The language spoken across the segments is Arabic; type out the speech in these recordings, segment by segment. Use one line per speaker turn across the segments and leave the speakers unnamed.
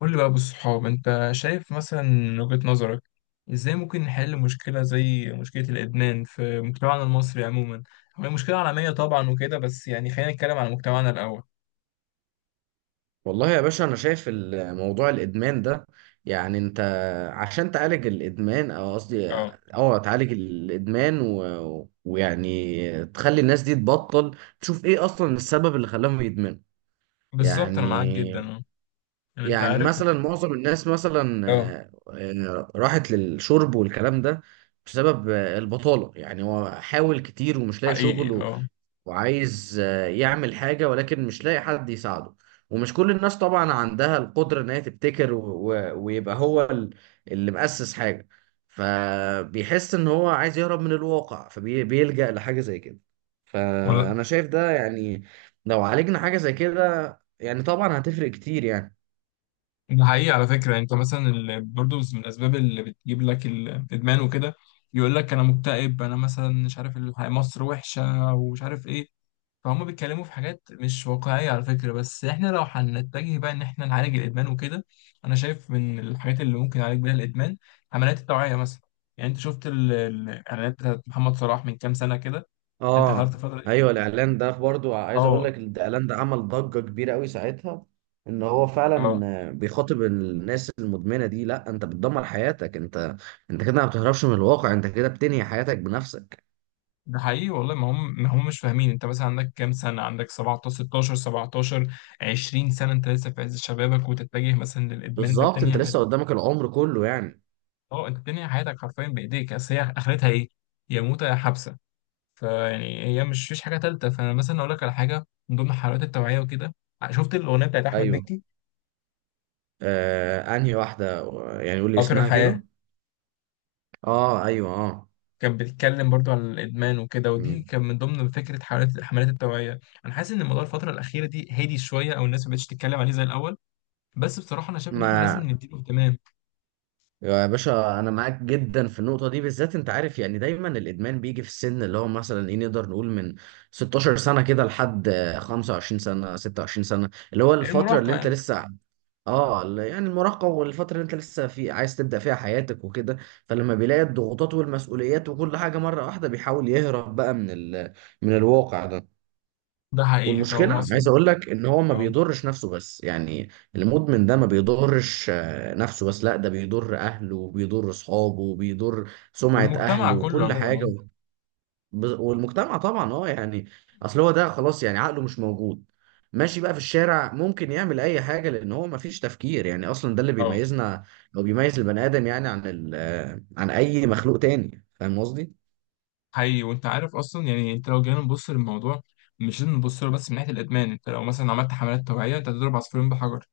قول لي بقى بالصحاب انت شايف مثلا من وجهة نظرك، ازاي ممكن نحل مشكلة زي مشكلة الإدمان في مجتمعنا المصري عموما. هي مشكلة عالمية طبعا وكده، بس يعني خلينا نتكلم على مجتمعنا الأول.
والله يا باشا انا شايف موضوع الادمان ده. يعني انت عشان تعالج الادمان، او قصدي،
اه،
اه تعالج الادمان و... ويعني تخلي الناس دي تبطل، تشوف ايه اصلا السبب اللي خلاهم يدمنوا.
بالظبط أنا معاك جدا.
يعني
اه، يعني انت
يعني
عارف.
مثلا معظم الناس مثلا
اه،
راحت للشرب والكلام ده بسبب البطالة. يعني هو حاول كتير ومش لاقي
حقيقي
شغل،
اه.
وعايز يعمل حاجة ولكن مش لاقي حد يساعده. ومش كل الناس طبعا عندها القدرة إن هي تبتكر و... و... ويبقى هو اللي مؤسس حاجة، فبيحس إن هو عايز يهرب من الواقع فبيلجأ لحاجة زي كده.
ولا،
فأنا شايف ده يعني لو عالجنا حاجة زي كده يعني طبعا هتفرق كتير يعني.
ده حقيقي على فكرة. يعني انت مثلا برضه من الأسباب اللي بتجيب لك الإدمان وكده، يقول لك أنا مكتئب، أنا مثلا مش عارف، مصر وحشة ومش عارف إيه. فهم بيتكلموا في حاجات مش واقعية على فكرة. بس احنا لو هنتجه بقى ان احنا نعالج الادمان وكده، انا شايف من الحاجات اللي ممكن نعالج بيها الادمان عمليات التوعية مثلا. يعني انت شفت الاعلانات بتاعت محمد صلاح من كام سنة كده؟ انت
اه
حضرت الفترة دي؟
ايوه الاعلان ده برضو، عايز اقول لك،
اه.
الاعلان ده عمل ضجه كبيره قوي ساعتها. ان هو فعلا
اه،
بيخاطب الناس المدمنه دي، لا انت بتدمر حياتك انت، انت كده ما بتهربش من الواقع، انت كده بتنهي حياتك بنفسك.
ده حقيقي والله. ما هم مش فاهمين. انت مثلا عندك كام سنة؟ عندك 17 16 17 20 سنة، انت لسه في عز شبابك وتتجه مثلا للادمان، انت
بالظبط،
بتنهي
انت لسه
حياتك.
قدامك العمر كله يعني.
اه، انت بتنهي حياتك حرفيا بايديك. اصل هي اخرتها ايه؟ يا موتة يا حبسة. فيعني هي مش فيش حاجه ثالثه. فانا مثلا اقول لك على حاجه من ضمن حلقات التوعيه وكده، شفت الاغنيه بتاعت احمد
ايوه.
مكي؟
آه انهي واحده؟ يعني قول لي
قطر
اسمها
الحياه.
كده. اه ايوه اه.
كان بيتكلم برضو على الادمان وكده، ودي
مم.
كان من ضمن فكره حملات التوعيه. انا حاسس ان الموضوع الفتره الاخيره دي هادي شويه، او الناس ما بقتش تتكلم عليه زي الاول. بس بصراحه انا شايف ان احنا
ما
لازم نديله اهتمام.
يا باشا انا معاك جدا في النقطه دي بالذات. انت عارف يعني دايما الادمان بيجي في السن اللي هو مثلا ايه، نقدر نقول من 16 سنه كده لحد 25 سنه 26 سنه، اللي هو الفتره اللي
المراهقه
انت
يعني.
لسه. اه يعني المراهقه والفتره اللي انت لسه في عايز تبدا فيها حياتك وكده. فلما بيلاقي الضغوطات والمسؤوليات وكل حاجه مره واحده، بيحاول يهرب بقى من من الواقع ده.
ده حقيقي،
والمشكلة،
فهو اصلا
عايز اقول لك، ان هو ما
اه.
بيضرش نفسه بس يعني. المدمن ده ما بيضرش نفسه بس، لا ده بيضر اهله وبيضر اصحابه وبيضر سمعة اهله
والمجتمع كله
وكل حاجة.
عموما
وب- والمجتمع طبعا، اه يعني. اصل هو ده خلاص يعني عقله مش موجود، ماشي بقى في الشارع، ممكن يعمل اي حاجة، لان هو ما فيش تفكير يعني. اصلا ده اللي
اه.
بيميزنا او بيميز البني ادم يعني عن ال آه، عن اي مخلوق تاني. فاهم قصدي؟
حقيقي. وانت عارف اصلا، يعني انت لو جينا نبص للموضوع، مش لازم نبص له بس من ناحيه الادمان. انت لو مثلا عملت حملات توعيه، انت هتضرب عصفورين بحجر.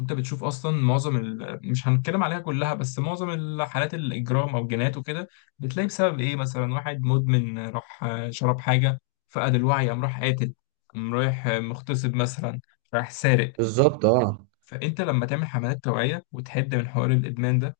انت بتشوف اصلا معظم ال... مش هنتكلم عليها كلها، بس معظم الحالات الاجرام او جينات وكده، بتلاقي بسبب ايه؟ مثلا واحد مدمن راح شرب حاجه، فقد الوعي، قام راح قاتل، قام رايح مغتصب مثلا، راح سارق.
بالظبط اه.
فانت لما تعمل حملات توعيه وتحد من حوار الادمان ده،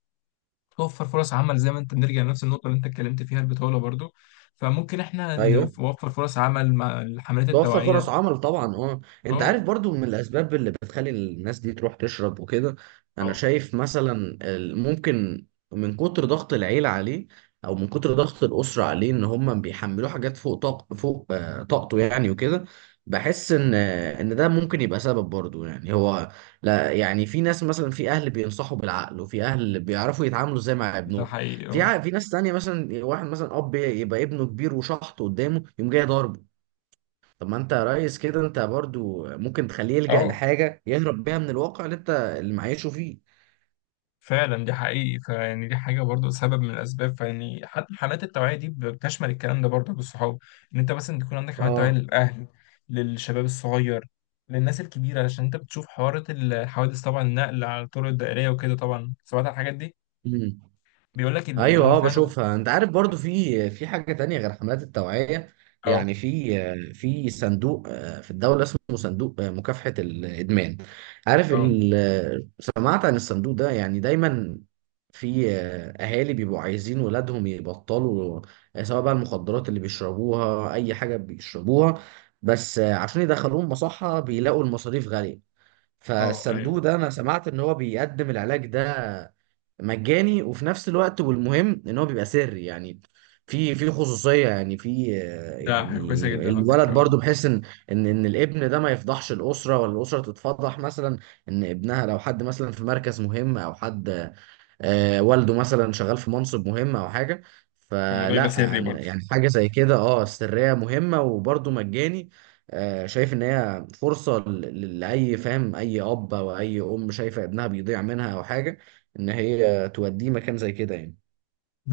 توفر فرص عمل، زي ما انت بنرجع لنفس النقطة اللي انت اتكلمت فيها، البطولة برضو. فممكن احنا
ايوه،
نوفر فرص عمل مع الحملات
توفر فرص
التوعية.
عمل طبعا اه. انت عارف
اه.
برضو من الاسباب اللي بتخلي الناس دي تروح تشرب وكده، انا
اه،
شايف مثلا ممكن من كتر ضغط العيلة عليه، او من كتر ضغط الاسرة عليه، ان هم بيحملوه حاجات فوق طاقته يعني وكده. بحس ان ده ممكن يبقى سبب برضو يعني. هو لا، يعني في ناس مثلا، في اهل بينصحوا بالعقل، وفي اهل بيعرفوا يتعاملوا ازاي مع
ده
ابنهم.
حقيقي اه.
في ناس تانية مثلا، واحد مثلا اب يبقى ابنه كبير وشحط قدامه يقوم جاي ضاربه. طب ما انت يا ريس كده انت برضو ممكن تخليه يلجأ
اه،
لحاجة يهرب بيها من الواقع اللي معيشه فيه.
فعلا دي حقيقي. فيعني دي حاجة برضو سبب من الأسباب. فيعني حتى الحملات التوعية دي بتشمل الكلام ده برضو للصحاب، إن أنت مثلا تكون عندك حملات توعية
اه.
للأهل، للشباب الصغير، للناس الكبيرة، علشان أنت بتشوف حوارات الحوادث طبعا، النقل على الطرق الدائرية وكده طبعا، سمعت عن الحاجات دي.
مم.
بيقول لك إن إن
ايوه
هو
اه
فعلا.
بشوفها. انت عارف برضو في حاجه تانية غير حملات التوعيه.
اه.
يعني في في صندوق في الدوله اسمه صندوق مكافحه الادمان. عارف
اه.
سمعت عن الصندوق ده يعني. دايما في اهالي بيبقوا عايزين ولادهم يبطلوا، سواء بقى المخدرات اللي بيشربوها اي حاجه بيشربوها، بس عشان يدخلوهم مصحه بيلاقوا المصاريف غاليه.
اه، ايوه.
فالصندوق ده انا سمعت ان هو بيقدم العلاج ده مجاني، وفي نفس الوقت والمهم ان هو بيبقى سري يعني، في خصوصيه يعني في
ده حاجة كويسة
يعني
جدا على
الولد
فكرة اه.
برضو، بحيث ان ان الابن ده ما يفضحش الاسره، ولا الاسره تتفضح مثلا ان ابنها، لو حد مثلا في مركز مهم، او حد والده مثلا شغال في منصب مهم او حاجه.
كان الموضوع يبقى سري برضه.
يعني حاجه زي كده اه، سريه مهمه وبرده مجاني. شايف ان هي فرصه لاي فاهم، اي اب او اي ام شايفه ابنها بيضيع منها او حاجه، ان هي توديه مكان زي كده يعني.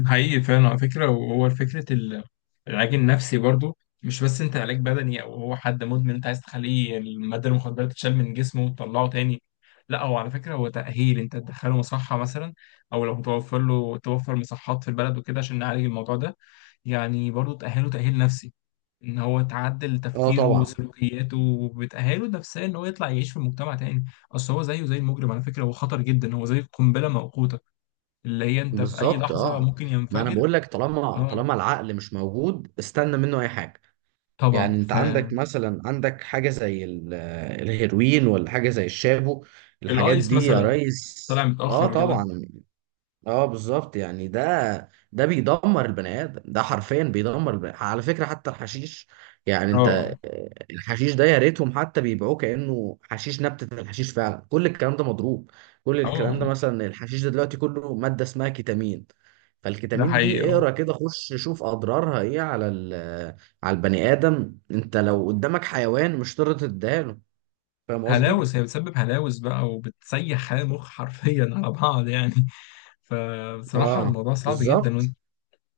حقيقي فعلا على فكرة. وهو فكرة العلاج النفسي برضه، مش بس انت علاج بدني، او هو حد مدمن انت عايز تخليه المادة المخدرة تتشال من جسمه وتطلعه تاني. لا، هو على فكرة هو تأهيل. انت تدخله مصحة مثلا، او لو توفر له، توفر مصحات في البلد وكده عشان نعالج الموضوع ده. يعني برضه تأهله تأهيل نفسي، ان هو تعدل
اه
تفكيره
طبعا.
وسلوكياته، وبتأهله نفسيا ان هو يطلع يعيش في مجتمع تاني. اصل هو زيه زي المجرم على فكرة، هو خطر جدا، هو زي قنبلة موقوتة، اللي هي انت في اي
بالظبط
لحظة
اه.
ممكن
ما انا
ينفجر.
بقول لك، طالما
اه
طالما العقل مش موجود استنى منه اي حاجه. يعني
طبعا.
انت عندك مثلا، عندك حاجة زي ال- الهيروين، ولا حاجة زي الشابو، الحاجات
فالايس
دي يا
مثلا،
ريس.
طلع
اه
متأخر كده.
طبعا. اه بالظبط. يعني ده بيدمر البني ادم ده، حرفيا بيدمر البني آدم. على فكره حتى الحشيش، يعني انت
اه.
الحشيش ده يا ريتهم حتى بيبيعوه كانه حشيش نبته. الحشيش فعلا كل الكلام ده مضروب، كل الكلام ده.
اه،
مثلا الحشيش ده دلوقتي كله ماده اسمها كيتامين،
ده
فالكيتامين
حقيقي
دي
اه.
اقرا كده، خش شوف اضرارها ايه على على البني ادم. انت لو قدامك حيوان مش هتقدر تديها له. فاهم قصدي؟
هلاوس، هي بتسبب هلاوس بقى وبتسيح خلايا المخ حرفيا على بعض يعني. فبصراحة
اه
الموضوع صعب جدا.
بالظبط.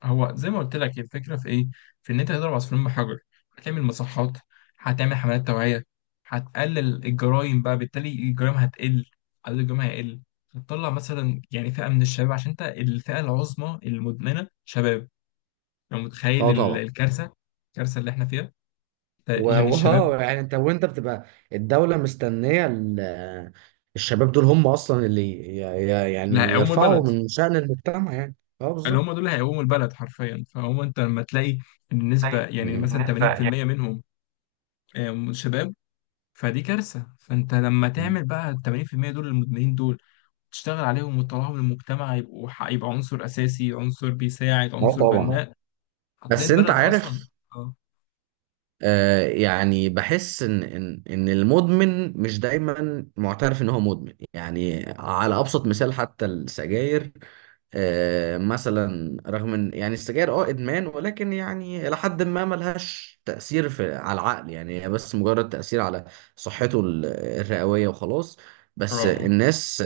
هو زي ما قلت لك، هي الفكره في ايه؟ في ان انت تضرب عصفورين بحجر. هتعمل مصحات، هتعمل حملات توعيه، هتقلل الجرائم بقى، بالتالي الجرائم هتقل، عدد الجرائم هيقل. هتطلع مثلا يعني فئه من الشباب، عشان انت الفئه العظمى المدمنه شباب. لو متخيل
اه طبعا.
الكارثه، الكارثه اللي احنا فيها،
و-
يعني الشباب،
واه، يعني انت وانت بتبقى الدولة مستنية الشباب دول، هم اصلا اللي
اللي
يعني
هيقوموا
يرفعوا
البلد،
من شأن المجتمع يعني. اه
اللي هم
بالظبط.
دول هيقوموا البلد حرفيا. فهو انت لما تلاقي النسبه
زي. مم.
يعني مثلا
بالنسبة يعني.
80% منهم شباب، فدي كارثة. فانت لما تعمل بقى ال 80% دول، المدمنين دول، تشتغل عليهم وتطلعهم للمجتمع، يبقوا يبقى عنصر أساسي، عنصر بيساعد،
اه
عنصر
طبعا.
بناء، هتلاقي
بس انت
البلد أصلا.
عارف
اه.
يعني بحس ان المدمن مش دايما معترف ان هو مدمن. يعني على ابسط مثال، حتى السجاير، مثلا رغم ان يعني السجاير اه ادمان، ولكن يعني الى حد ما ملهاش تاثير في على العقل، يعني هي بس مجرد تاثير على صحته الرئويه وخلاص. بس
اه.
الناس،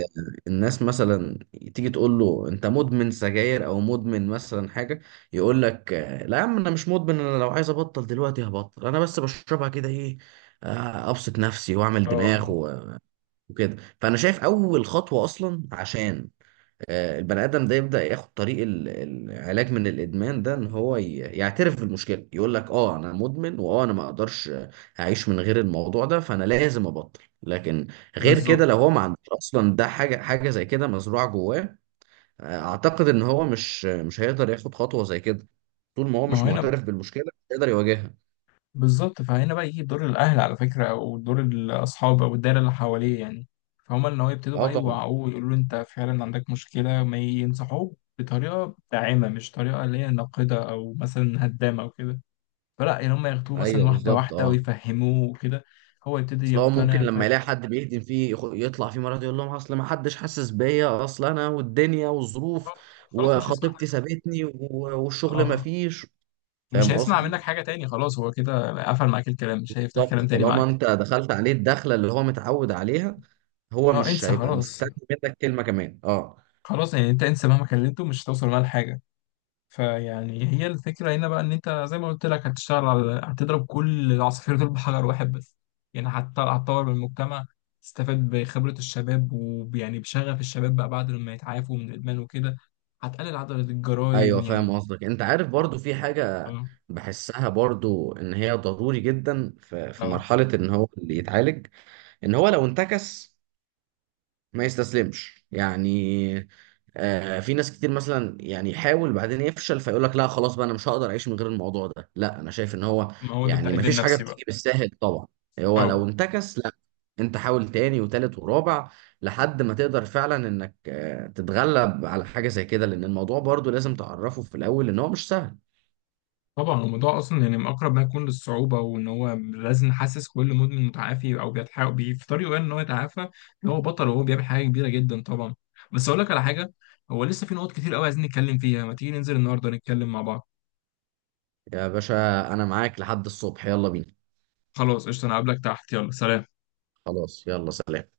الناس مثلا تيجي تقول له انت مدمن سجاير او مدمن مثلا حاجه، يقول لك لا يا عم انا مش مدمن، انا لو عايز ابطل دلوقتي هبطل، انا بس بشربها كده ايه، ابسط نفسي واعمل
اه.
دماغ
آه.
وكده. فانا شايف اول خطوة اصلا عشان البني ادم ده يبدأ ياخد طريق العلاج من الادمان ده، ان هو يعترف بالمشكلة. يقول لك اه انا مدمن، واه انا ما اقدرش اعيش من غير الموضوع ده، فانا لازم ابطل. لكن غير كده،
بالظبط.
لو هو ما عندوش اصلا ده، حاجة زي كده مزروعة جواه، اعتقد ان هو مش هيقدر ياخد خطوه زي كده. طول ما هو
ما هو
مش
هنا
معترف بالمشكله مش هيقدر يواجهها.
بالظبط. فهنا بقى يجي دور الأهل على فكرة، أو دور الأصحاب، أو الدايرة اللي حواليه يعني. فهم إن هو يبتدوا
اه
بقى
طبعا.
يوعوه ويقولوا له أنت فعلا عندك مشكلة، ما ينصحوه بطريقة داعمة، مش طريقة اللي هي ناقدة أو مثلا هدامة أو كده. فلا يعني هم ياخدوه مثلا
ايوه
واحدة
بالظبط
واحدة
اه.
ويفهموه وكده، هو يبتدي
اصل هو ممكن
يقتنع
لما يلاقي
فيروح.
حد بيهدم فيه، يطلع فيه مرات يقول لهم اصل ما حدش حاسس بيا، اصل انا والدنيا والظروف
خلاص مش هيسمع
وخطيبتي
حاجة.
سابتني، والشغل ما
اه،
فيش.
مش
فاهم
هيسمع
قصدي.
منك حاجة تاني، خلاص هو كده قفل معاك الكلام، مش هيفتح
بالظبط،
كلام تاني
طالما
معاك.
انت دخلت عليه الدخله اللي هو متعود عليها، هو
اه،
مش
انسى
هيبقى
خلاص.
مستني منك كلمه كمان اه.
خلاص يعني انت انسى، مهما كلمته مش هتوصل معاه لحاجة. فيعني هي الفكرة هنا بقى إن أنت زي ما قلت لك، هتشتغل على، هتضرب كل العصافير دول بحجر واحد بس. يعني هتطور من المجتمع، تستفاد بخبرة الشباب، ويعني بشغف الشباب بقى بعد ما يتعافوا من الإدمان وكده، هتقلل عدد الجرائم
ايوه فاهم
يعني.
قصدك. انت عارف برضو في حاجة
أه.
بحسها برضو ان هي ضروري جدا، في
أه،
مرحلة ان هو اللي يتعالج، ان هو لو انتكس ما يستسلمش يعني. آه في ناس كتير مثلا، يعني يحاول بعدين يفشل فيقول لك لا خلاص بقى انا مش هقدر اعيش من غير الموضوع ده. لا انا شايف ان هو
ما هو ده
يعني ما
التأهيل
فيش حاجه
النفسي بقى.
بتيجي بالساهل طبعا. هو
أه،
لو انتكس، لا انت حاول تاني وتالت ورابع لحد ما تقدر فعلا انك آه تتغلب على حاجه زي كده. لان الموضوع برضو لازم تعرفه في الاول، ان هو مش سهل.
طبعا الموضوع اصلا يعني من اقرب ما يكون للصعوبه، وان هو لازم نحسس كل مدمن متعافي او بيتحاول في طريقه يعني ان هو يتعافى، ان هو بطل وهو بيعمل حاجه كبيره جدا طبعا. بس اقول لك على حاجه، هو لسه في نقط كتير قوي عايزين نتكلم فيها. ما تيجي ننزل النهارده نتكلم مع بعض؟
يا باشا انا معاك لحد الصبح، يلا بينا.
خلاص قشطه، انا هقابلك تحت، يلا سلام.
خلاص يلا سلام.